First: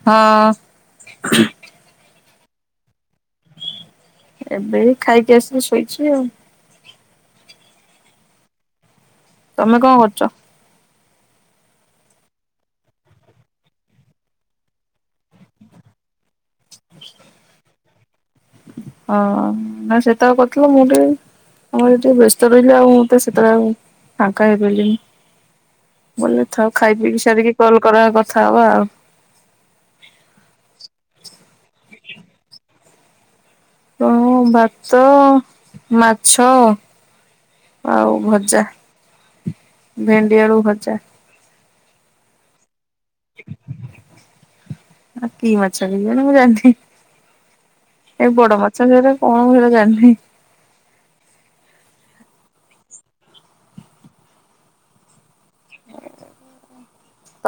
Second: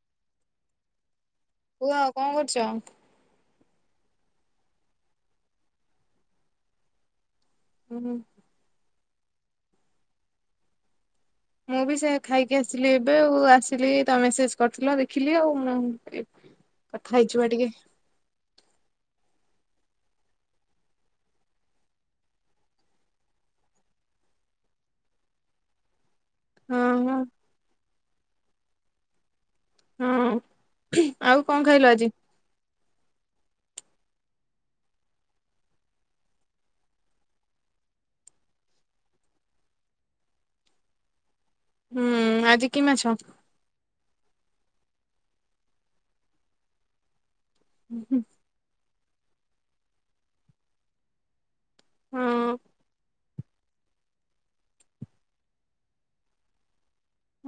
ହଁ। କୁହ କଣ କରୁଚ? ଏବେ ଖାଇକି ଆସିଲି ଶୋଇଚି ଆଉ। ହୁଁ-ହୁଁ। ତମେ କଣ କରୁଚ? ମୁଁ ବି ସେ ଖାଇକି ଆସିଲି ଏବେ ଆଉ ଆସିଲି ତା ମେସେଜ୍ କରିଥିଲ ଦେଖିଲି ଆଉ ମୁଁ। କଥା ହେଇଯିବା ଟିକେ। ହଁ ନା [unintelligible] କରିଥିଲ ମୁଁ ଟିକେ ଆମର ଟିକେ ବ୍ୟସ୍ତ ରହିଲେ ଆଉ ମୁଁତ ସେତେଟା ଆଉ ଫାଙ୍କା ହେଇପାରିଲିନି। [unintelligible] ହଁ ଖାଇ ହଁ ପିଇି ସାରିକି କଲ୍ କର କଥା ହବା ଆଉ। ହଁ ଆଉ କଣ ଖାଇଲ ଆଜି? ମୁଁ ଭାତ, ମାଛ ଆଉ ଭଜା ଭେଣ୍ଡି ଆଳୁ ଭଜା। ହୁଁ ଆଜି କି ମାଛ? ଆ କି ମାଛା [unintelligible] ହୁଁ-ହୁଁ। ଏଇ ବଡ ମାଛ [unintelligible] କଣ [unintelligible] ଜାଣିିନି। ହଁ।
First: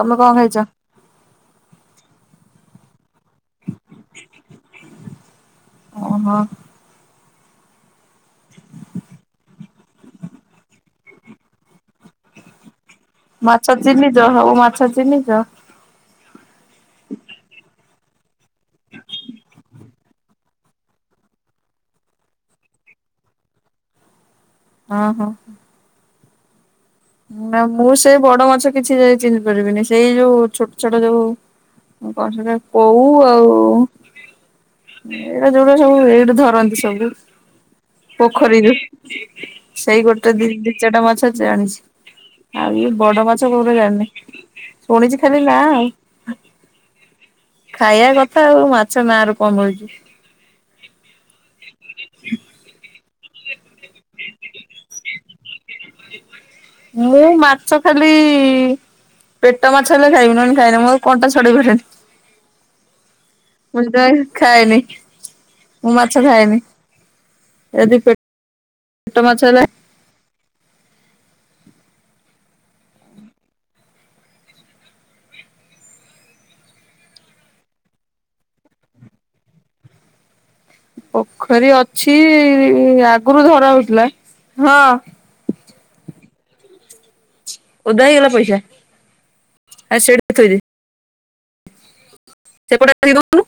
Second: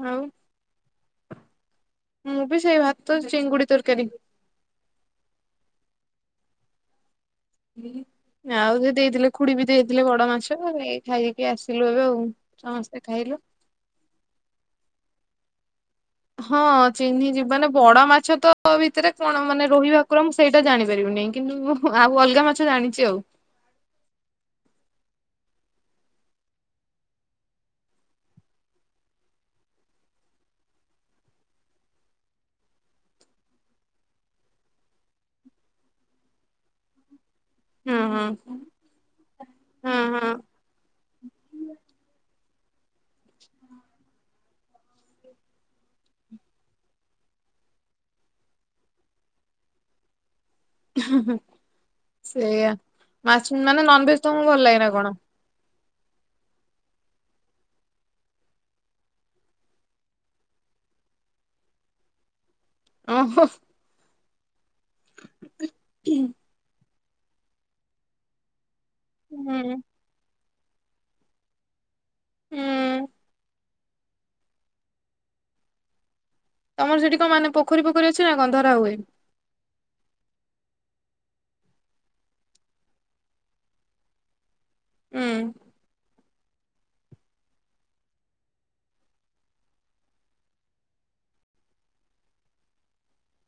ତମେ ଆଉ କଣ ଖାଇଚ? ମୁଁ ବି ସେଇ ଭାତ ଚିଙ୍ଗୁଡି ତରକାରୀ। ଓହୋ। ଆଉ ସେ ଦେଇଥିଲେ ଖୁଡି ବି ଦେଇଥିଲେ ବଡ ମାଛ ଏଇ ଖାଇକି ଆସିଲୁ ଏବେ ଆଉ। ସମସ୍ତେ ଖାଇଲୁ। ମାଛ ଚିହ୍ନିଚ ହଉ ମାଛ ଚିହ୍ନିଚ? ହଁ ଚିହ୍ନି ଛି ମାନେ ବଡ ମାଛ ତ ଭିତରେ କଣ ମାନେ ରୋହି ଭାକୁର ସେଇଟା ଜାଣିପାରିବୁନି କିନ୍ତୁ ଆଉ ଅଲଗା ମାଛ ଜାଣିଚି ଆଉ। ହଁ ହଁ। ନା ମୁଁ ସେଇ ବଡ ମାଛ କିଛି ଯାଏ ଚିହ୍ନି ପାରିବିନି ସେଇ ଯୋଉ ଛୋଟ ଛୋଟ ଯୋଉ ମୁଁ କଣ ସେଟା କୋଉ ଆଉ ଏଇଟା ଯୋଉଟା ସବୁ ଏଇଟୁ ଧରନ୍ତି ସବୁ ହଁ ହଁ। ପୋଖରୀରୁ ହଁ ସେଇ ହଁ। ଗୋଟେ ଦି ଦି ଚାରଟା ମାଛ ଜାଣିଛି। ଆଉ ଇଏ ବଡ ମାଛ କୋଉରା ଜାଣିନି ଶୁଣିଛି ଖାଲି ନା ଆଉ। ଖାଇବା କଥା ଆଉ ମାଛ ନାଁରୁ କଣ ମିଳୁଛି। ସେଇଆ ମାଛ ମାନେ ନନଭେଜ ତମକୁ ଭଲ ଲାଗେନା କଣ? ମୁଁ ମାଛ ଖାଲି ଇ ପେଟ ମାଛ ହେଲେ ଖାଇବି ନ ହେଲେ ଖାଏନି ମୁଁ କଣ୍ଟା ଛଡେଇ ପାରେନି। ଅଁ ହଁ। ମୁଁ ଯେତେବେଳେ ଖାଏନି ମୁଁ ମାଛ ଖାଏନି ଯଦି ପେଟ ଛୋଟ ମାଛ ଗୁରା ହୁଁ ହୁଁ। ତମର ସେଠି କଣ ମାନେ ପୋଖରୀ ପୋଖରୀ ଅଛି ନା କଣ ଧରା ହୁଏ? ପୋଖରୀ ଅଛି ଆଗରୁ ଧରା ହଉଥିଲା ହଁ। ଉଁ ଓଦା ହେଇଗଲା ପଇସା ଆଉ ସେଇଠି ଥୋଇଦେ। ସେପଟେ ନେଇଯାଉନୁ। [inaudible]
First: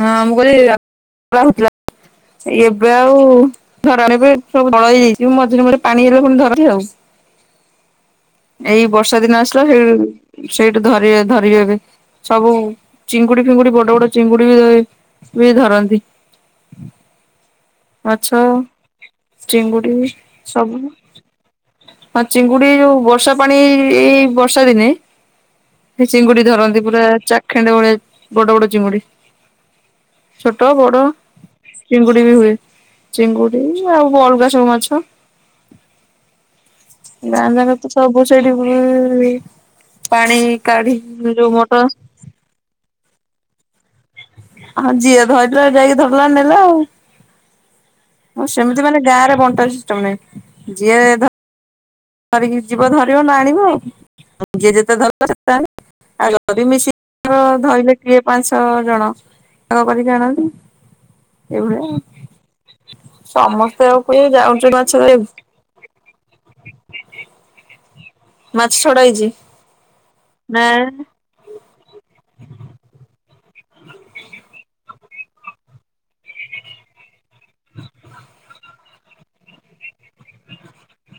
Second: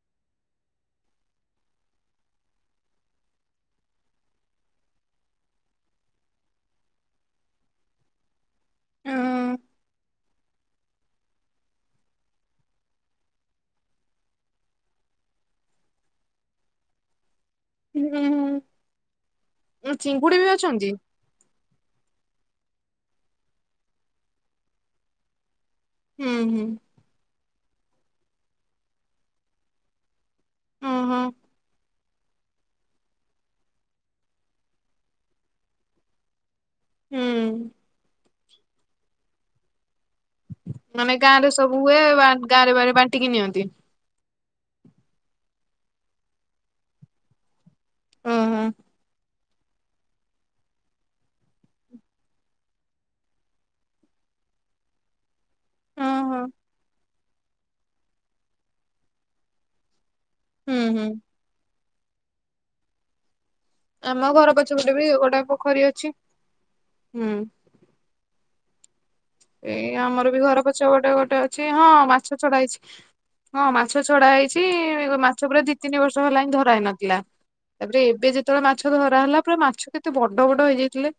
ହଁ ମୁଁ କହିଲି ରାତି ରହୁଥିଲା ଏବେ ଆଉ ଧରା ସବୁ ଦଳ ହେଇଯାଇଛି ମଝିରେ ମଝିରେ ପାଣି ହେଲେ ପୁଣି ଧରନ୍ତି ଆଉ। ଏଇ ବର୍ଷା ଦିନ ଆସିଲା ହୁଁ ହେଇ ସେଇଠୁ ଧର ଧରିବେ ଏବେ ସବୁ ଚିଙ୍ଗୁଡି ଫିଙ୍ଗୁଡି ବଡ ବଡ ଚିଙ୍ଗୁଡି [inaudible] ବି ଧରନ୍ତି। ମାଛ, ହୁଁ। ଚିଙ୍ଗୁଡ଼ି ଚିଙ୍ଗୁଡି ବି ସବୁ। ଅଛନ୍ତି? ହଁ ଚିଙ୍ଗୁଡି ଯୋଉ ବର୍ଷା ପାଣି ଏଇ ଏଇ ବର୍ଷା ଦିନେ ସେ ହୁଁ ଚିଙ୍ଗୁଡି ହୁଁ। ଧରନ୍ତି ପୁରା ଚାଖେଣ୍ଡେ ଭଳିଆ ବଡ ବଡ ଚିଙ୍ଗୁଡି। ଛୋଟ ହୁଁ ବଡ ହୁଁ ଚିଙ୍ଗୁଡି ବି ହୁଏ ଚିଙ୍ଗୁଡି ଆଉ ଅଲଗା ସବୁ ମାଛ। ଗାଁ ହୁଁ ଯାକ ତ ସବୁ ସେଇଠି ବୁଇ ପାଣି କାଢି ମାନେ କି ଗାଁ ରେ ଯୋଉ ସବୁ ମଟର ହୁଏ ବା- ଗାଁରେ ଭେରେ ବାଣ୍ଟିକି ନିଅନ୍ତି? ହଁ ଯିଏ ଧରିଲା ଯାଇକି ଧରିଲା ନେଲା ଆଉ। ହଁ ମୁଁ ଓହୋ ସେମିତି ମାନେ ଗାଁରେ ବଣ୍ଟା ସିଷ୍ଟମ ନାହିଁ ଯିଏ ଧରି ଧରିକି ଯିବ ଧରିବ ନା ଆଣିବ ଆଉ ଯିଏ ଯେତେ ଧରିବ ସେତେ ଆଣିଲା ଆଉ ଓହୋ। ଜଦି ମିଶିକି ଭାଗ ଧଇଲେ କିଏ ପାଞ୍ଚଛଅ ଜଣ ଭାଗ କରିକି ଆଣନ୍ତି। ହୁଁ ହୁଁ। ସମସ୍ତେ ଆଉ ଆମ କିଏ ଘର ଯାଉଛି ପଛପଟେ ବି ମାଛ ଦେଇ। ଗୋଟେ ପୋଖରୀ ଅଛି ହୁଁ। ମାଛ ଛଡା ହେଇଛି? ଏଇ ଆମର ବି ନା ଘର ପଛ ଗୋଟେ ଅଛି ହଁ ମାଛ ଛଡା ହେଇଛି। ହଁ ମାଛ ଛଡା ହେଇଛି ମାଛ ପୁରା ଦି ତିନି ବର୍ଷ ହେଲା ହିଁ ଧରା ହେଇନଥିଲା। ତାପରେ ଏବେ ଯେତେବେଳେ ମାଛ ଧରା ହେଲା ପୁରା ମାଛ କେତେ ବଡ ବଡ ହେଇଯାଇଥିଲେ।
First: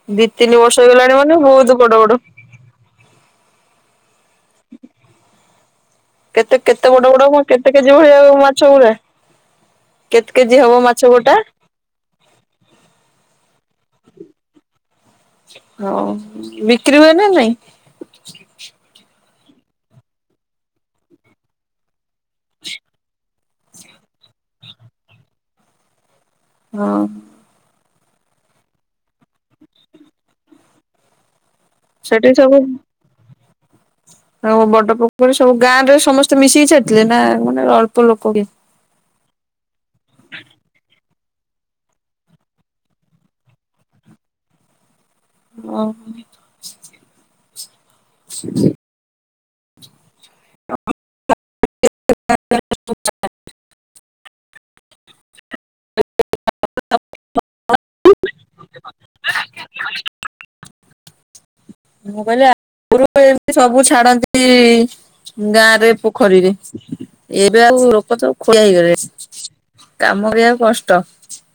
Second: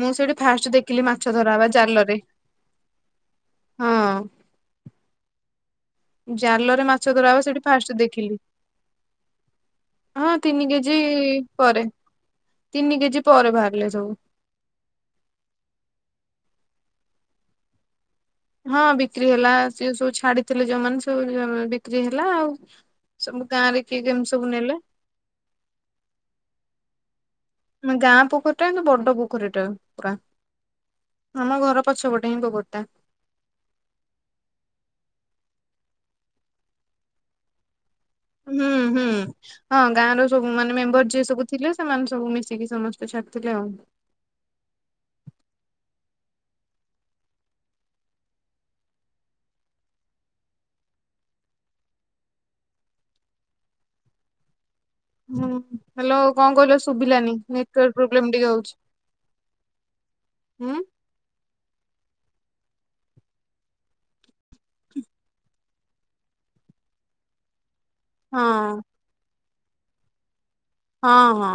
ମୁଁ ଦି ସେଇଠି ତିନି ଫାଷ୍ଟ ବର୍ଷ ଦେଖିଲି ହେଇଗଲାଣି ମାନେ ମାଛ ଧରା ବହୁତ ହବା ବଡ ବଡ ଜାଲରେ ହଁ। କେତେ ଜାଲରେ କେତେ ବଡ ମାଛ ବଡ ମ ଧରାହୁଏ ସେଠି କେତେ କେଜି ଫାଷ୍ଟ ଭଳିଆ ଦେଖିଲି। ମାଛ ଗୁଡା କେତେ ହଁ ତିନି ହବ ମାଛ କେଜି ଗୋଟା ପରେ, ତିନି କେଜି ପରେ ବାହାରିଲେ ସବୁ। ହଉ, ବିକ୍ରି ହୁଏ ନା ନାଇଁ? ହଁ ବିକ୍ରି ହେଲା, ସିଏ ସବୁ ଛାଡିଥିଲେ ଯୋଉମାନେ ସବୁ [unintelligible] ବି କ୍ରୀ ହେଲା ଆଉ, ସବୁ ଗାଁ ରେ କିଏ କେମିତି ସବୁ ନେଲେ‌। ହଁ। ଆମ ଗାଁ ପୋଖରୀଟା ନା ବଡ ପୋଖରୀଟା ପୁରା। ଆମ ଘର ସେଠି ପଛପଟେ ହିଁ ସବୁ ପୋଖରୀଟା। ଆଉ ବଡ ପୋଖରୀ ସବୁ ଗାଁରେ ସମସ୍ତେ ମିଶିକି ଛାଡ଼ିଥିଲେ ନା ମାନେ ଅଳ୍ପ ଲୋକ? କିଏ ହୁଁ, ହୁଁ, ହଁ ଗାଁର ସବୁ ମାନେ ମେମ୍ବର୍ ଯିଏ ସବୁ ଥିଲେ, ସେମାନେ ସବୁ ମିଶିକି ସମସ୍ତେ ଛାଡିଥିଲେ ଆଉ। ଓ ହଁ। [inaudible] [inaudible] ହୁଁ, ହ୍ୟାଲୋ କଣ କହିଲ ଶୁଭିଲାନି? ନେଟୱାର୍କ ପ୍ରୋବ୍ଲେମ୍ ଟିକେ ହଉଛି। ହଁ। ମୁଁ କହିଲି ଆଗରୁ ଏମିତି ସବୁ ଛାଡନ୍ତି ଗାଁରେ ପୋ ଖରୀରେ, ଏବେ ଆଉ ଲୋକ ତ ହଁ ଖୋଳେଇ ଦେବେ କାମ କରିବାକୁ କଷ୍ ଟ ହଁ ହଁ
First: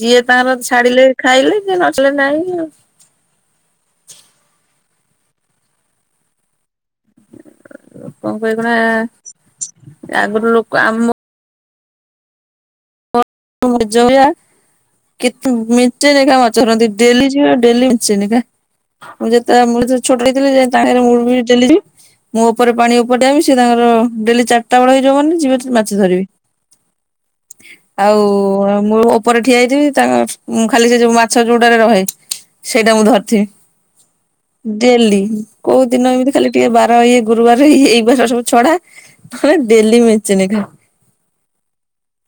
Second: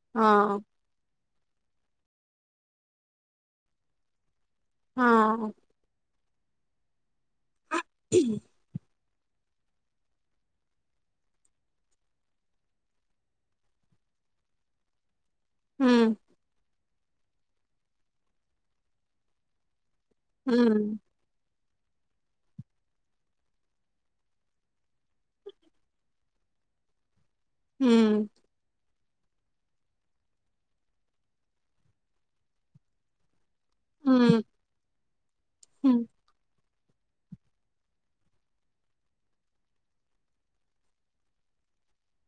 ଯିଏ ତାଙ୍କର ହଁ ଛାଡିଲେ ଖାଇଲେ ଯିଏ ନଚଳିଲେ ନାଇଁ ଆଉ। ହଁ। ଓ କଣ କହକି ନା ଆଗରୁ ଲୋକ ଆମ [inaudible] ଯବିଆ କି ମେଞ୍ଚେ ହୁଁ। ନେଖା ମାଛ ରହନ୍ତି। ଡେଲି ଯିବା ଡେଲିି ମିଶେନି କା ଯେତେବେଳେ ମୁଁ ଯେ ଛୋଟ ହେଇଥିଲେ ହୁଁ ଯେ ତାହେଁରେ ମୁଁ ବି ଡେଲି ଯିମି। ମୁଁ ଉପରେ ପାଣି ଉପରେ ଠିଆହେମି। ସିଏ ତାଙ୍କର ଡେଲି ଚାଟା ବେଳେ ହେଇଯିବ ମାନେ ଯିବେ ମାଛ ଧରିବେ। ହୁଁ ଆଉ ଆ, ମୁଁ ଉପରେ ଠିଆ ହେଇଥିବି, ତାଙ୍କ ଉଁ, ଖାଲି ସେ ଯୋଉ ମାଛ ଯୋଉଟାରେ ରହେ ସେଇଟା ମୁଁ ଧରିଥିମି। ହୁଁ। ଡେଲି, କୋଉ ହୁଁ ଦିନ ଏମିତି ଖାଲି ଟିକେ ବାର ଇଏ ଗୁରୁବାର ଏଇ ବାର ସବୁ ଛଡା। ହଁ, ଡେଲି ମେଞ୍ଚେ ନେଖା।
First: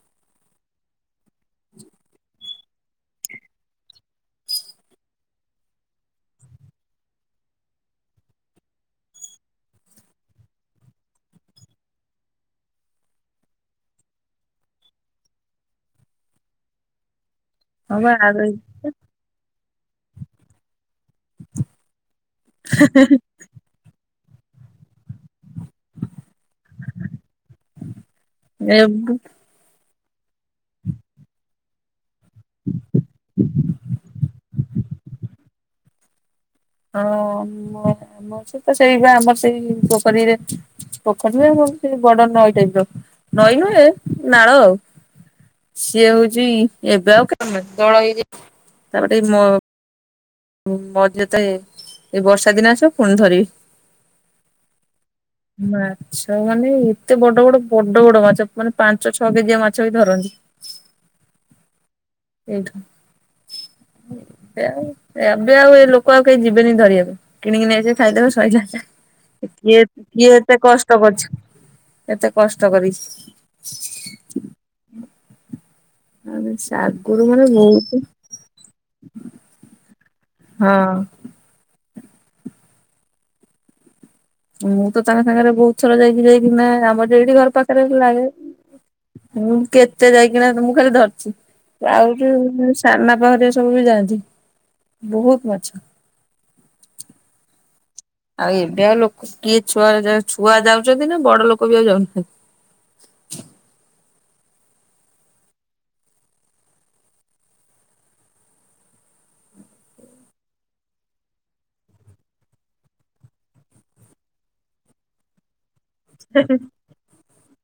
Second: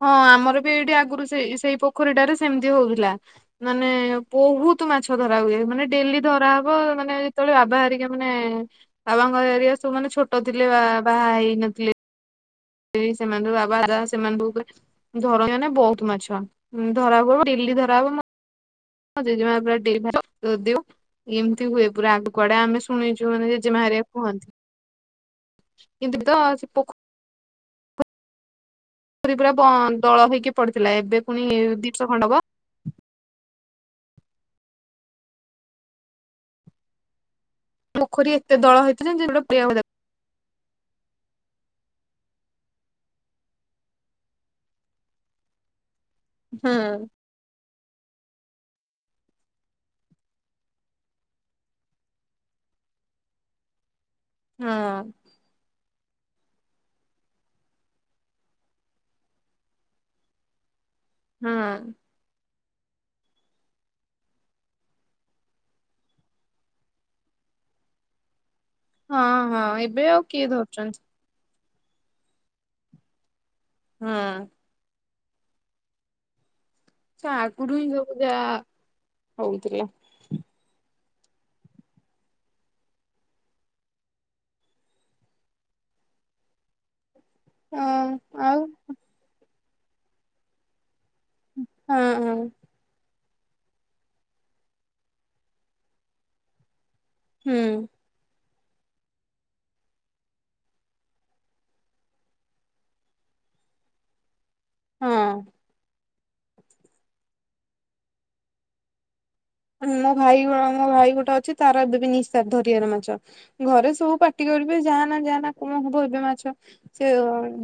ହଁ ଆମର ବି ଏଇଠି ଆଗରୁ ସେଇ ସେଇ ପୋଖରୀଟାରେ ସେମିତି ହଉଥିଲା। ମାନେ ବହୁତ ମାଛ ଧରା ହୁଏ। ମାନେ ଡେଲି ଧରାହବ, ମାନେ ଯେତେବେଳେ ବାବା ହେରିକା ମାନେ ବାବାଙ୍କର ଏରିଆ ସବୁ ମାନେ ଛୋଟ ଥିଲେ, ବା- ବାହା ହେଇନଥିଲେ। ଏଇ ସେମାନ ସବୁ ବାବା ଏକା ସେମାନଙ୍କ ଉପରେ ଧରନ୍ତି ମାନେ ବହୁତ ମାଛ ଉଁ, ଧରାହୁ ହଁ ବା ଆଗ [inaudible] ମୋ ଜେଜେମା ପୁରା ଡେଇ [inaudible] [unintelligible] ଏମିତି ହୁଏ ପୁରା ଆଗ କୁଆଡେ ଆମେ ଶୁଣିଚୁ। ମାନେ ଜେଜେମା ହେରିକା କୁହନ୍ତି। କିନ୍ତୁ ତ ସେ ପୋଖ ଏ ପୁ ପୁରା ବଁ- ଦଳ ହେଇକି ପଡିଥିଲା, ଏବେ ପୁଣି ଦିନିସ ଖଣ୍ଡକ [inaudible] ହଁ ମୋ ପୋଖରୀ ଆମର ଏତେ ସେତ ଦଳ ସେଇ ବା ହେଇଥିଲା ଯେ ଆମର ଗୋଟେ ହଁ ସେଇ ପୋଖରୀରେ ପୋଖରୀ ନୁହେଁ ଆମର ସେ ବଡ ନଈ ଟାଇପ୍ ର, ନଈ ନୁହେଁ ନାଳ। ସିଏ ହଉଛି ଏବେ ହଁ ଆଉ କେ [inaudible] ଦଳ ହେଇଯାଇ ତାପଟେ ମୋ ମୁଁ ମୋର ଯେତେଳେ ଏଇ ବର୍ଷା ଦିନ ଆସିବ। ପୁଣି ଧରିବି। ମା ଛ ମାନେ ଏତେ ବଡ ବଡ, ବଡ ବଡ ମାଛ ମାନେ ପାଞ୍ଚ ଛଅ କେଜିଆ ମାଛ ବି ଧରନ୍ତି। [inaudible] ହଁ। ଠ [inaudible] ଏବେ ଆଉ ଏ ଲୋକ ଆଉ କେହି ଯିବେନି ଧରିବାକୁ, କିଣିକି ନେଇଯିବେ ଖାଇଦେବେ ସଇଲା। ହଁ ହଁ କିଏ ଏବେ ଆଉ କିଏ ଏତେ ଧରୁଛନ୍ତି କଷ୍ଟ କରିଛି ଏତେ କଷ୍ଟ କରିଛି। ହଁ। ଆ ସାର୍ [inaudible] ଆଗରୁୁ ହିଁ ହ ଯା ହଉଥିଲା। ହଁ। ମୁଁ ତ ତାଙ୍କ ସାଙ୍ଗରେ ବହୁତ ଥର ଯାଇକି ଯାଇକି ନା ଆମର ସେଇଠି ଘର ପାଖରେ ହଁ ଲାଗେ ଆଉ ମୁଁ କେତେ ଯାଇକିନା ମୁଁ ଖାଲି ଧରିଛି। ହଁ ହଁ ଆଉଠ ସାନାଆପା ହେରା ସବୁ ଯାଆନ୍ତି ବହୁତ ମାଛ ହୁଁ। ଆଉ ଏବେ ଆଉ ଲୋକ କିଏ ଛୁଆ ଛୁଆ ଯାଉଛନ୍ତି ନା ବଡ ଲୋକ ବି ଆଉ ଯାଉନାହାନ୍ତି। ହଁ। ମୋ ଭାଇ ମୋ ଭାଇ ଗୋଟେ ଅଛି ତାର ଏବେ ବି ନିସା ଧରିଆର ମାଛ। ଘରେ ସବୁ ପାଟି କରିବେ ଯାହା ନା ଯାହା ନା କଣ ଏବେ ମାଛ। ସେ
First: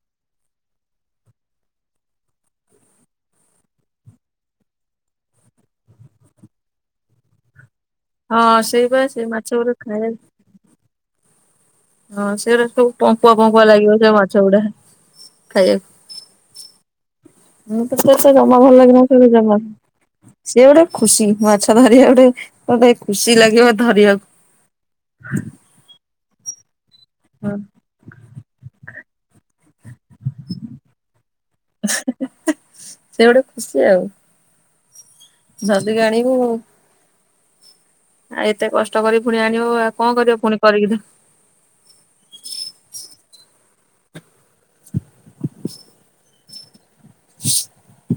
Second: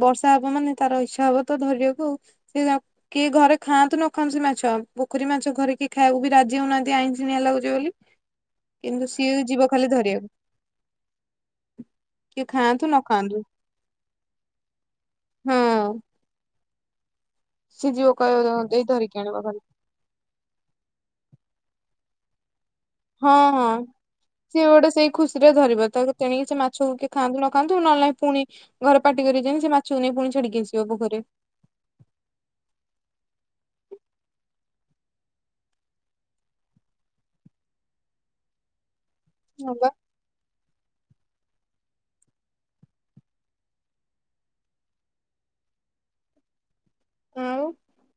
ବର୍ଷା ହବ ମାନେ ତାର ଇଚ୍ଛା ହବ ତ ଧରିବାକୁ ଆଉ। ସେ କିଏ ଘରେ ଖାଆନ୍ତୁ ନ ଖାଆନ୍ତୁ ସେ ମାଛ ପୋଖରୀ ମାଛ ଘରେ କିଏ ଖାଏକୁ ବି ରାଜି ହଉନାହାନ୍ତି। ଆଇଶିଣିଆ ଲାଗୁଛି ବୋଲି ହଁ ସେଇ ବା କିନ୍ତୁ ସେ ସିଏ ମାଛ ଯିବ ଗୁରା ଖାଲି ଖାଇବା ଧରିବାକୁ। ହଁ କିଏ ସେଇଟା ସବୁ ଖାଆନ୍ତୁ ନ ପଙ୍କୁଆ ଖାଆନ୍ତୁ ପଙ୍କୁଆ ଲାଗିବ ସେ ମାଛ ଗୁଡା ହଁ। ଖାଇବାକୁ। ମୁଁ ସେ ତ ଯିବ ସେତ କହିବ ଜମା ଭଲ ଦେଇ ଲାଗନା ଧରିକି ସେ ଆଣିବ ଜମା। ଖାଲି [unintelligible] ସିଏ ଗୋଟେ ଖୁସି ମାଛ ଧରିବା ଗୋଟେ ମତେ। ହଁ ହଁ ସିଏ ଗୋଟେ ସେଇ ଖୁସିରେ ଧରିବ ତାକୁ ତେଣିକି ସେ ମାଛକୁ କେ ଖାନ୍ତୁ ହଁ ନଖାଆନ୍ତୁ ନହେଲେ ନାଇ ପୁଣି ଘରେ ପାଟି କରିବେଜେମୀ ସେ ମାଛକୁ ନେଇା ପୁଣି ଛାଡିକି ଆସିବ ପୋଖରୀରେ। ସେ ଗୋଟେ ଖୁସି ଆଉ। ଯଦିକି ଆଣିବୁ। ଆଉ ଏତେ କଷ୍ଟ କରିକି ପୁଣି ଆଣିବ ହଁ ବା ଆଉ କଣ କରିବ ପୁଣି କରିକି ତ। ହ ଆଉ [inaudible]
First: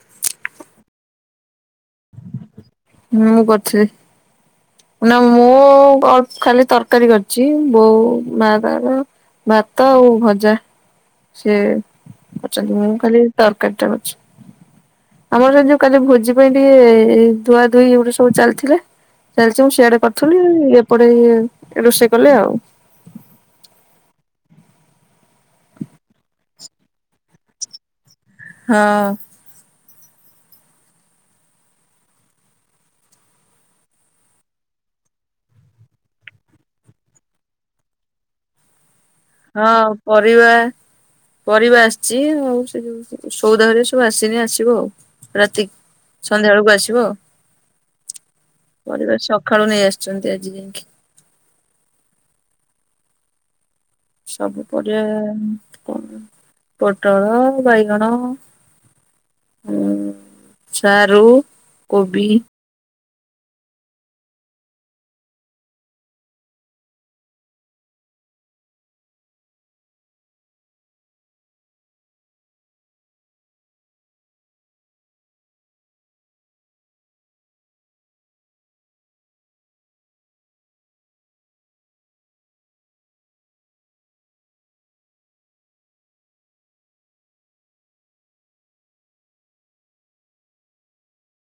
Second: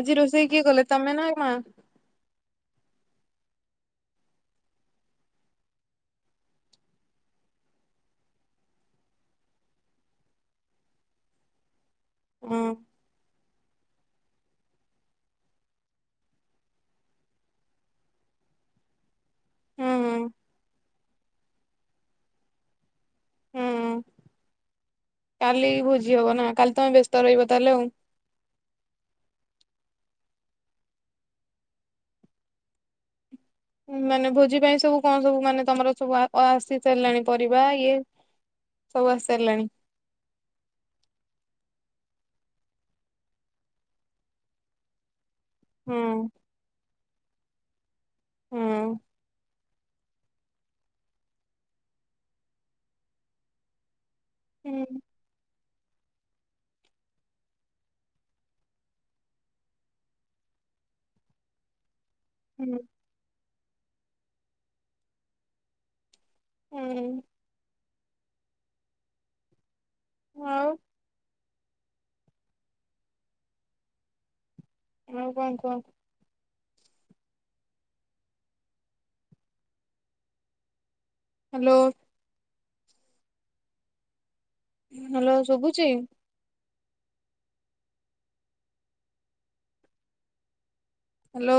ଆଜି ରୋଷେଇ କିଏ କଲେ ତମେ ନା ମା? ମୁଁ କରିଥିଲି। ନା ମୁଁ ଅଳପ ଖାଲି ତରକାରୀ କରିଛି ବୋଉ ମା ତାର ଭାତ ଆଉ ଭଜା ସିଏ ହଁ କରିଛନ୍ତି ମୁଁ ଖାଲି ତରକାରୀ ଟା କରିଛି ଆମର ଯ ଯୋଉ କାଲି ଭୋଜି ପାଇଁ ଟିକେ ଧୁଆ ଧୁଇ ଏଇଗୁଡ଼ା ସବୁ ଚାଲିଥିଲା। ଚାଲିଛି ମୁଁ ହୁଁ ସିଆଡେ ହୁଁ କରିୁଥିଲି ଏପଟେ ଇଏ ରୋଷେଇ କଲେ ଆଉ। ହୁଁ କାଲି ଭୋଜି ହବ ନା କାଲି ତମେ ବ୍ୟସ୍ତ ରହିବ ତାହେଲେ ଆଉ। ହଁ। ମାନେ ଭୋଜି ପାଇଁ ସବୁ କଣ ସବୁ ମାନେ ତମର ସବୁ ଆସି ସାରିଲାଣି ପରିବା ଇଏ ସବୁ ଆସ ହଁ ପରିବା। ପରିବା ଆସିଛି ଆଉ ସେ ଯୋଉ ସଉଦା ହେରିକା ସବୁ ଆସିନି ଆସିବ ଆଉ ରାତିକି। ହୁଁ ସନ୍ଧ୍ୟା ବେଳକୁ ଆସିବ ଆ ହୁଁ। ପରିବା ସକାଳୁ ସକାଳେ ନେଇ ଆସୁଛନ୍ତି ଆଜି ଯାଇକି ସବୁ ହୁଁ ପରିବା କଣ ପୋଟଳ, ବାଇଗଣ ସାରୁ, କୋବି ହାଲୋ। ହୁଁ। ହଁ। ଆଉ କଣ କୁହ? ହାଲୋ। ହାଲୋ ଶୁଭୁଛି? ହାଲୋ।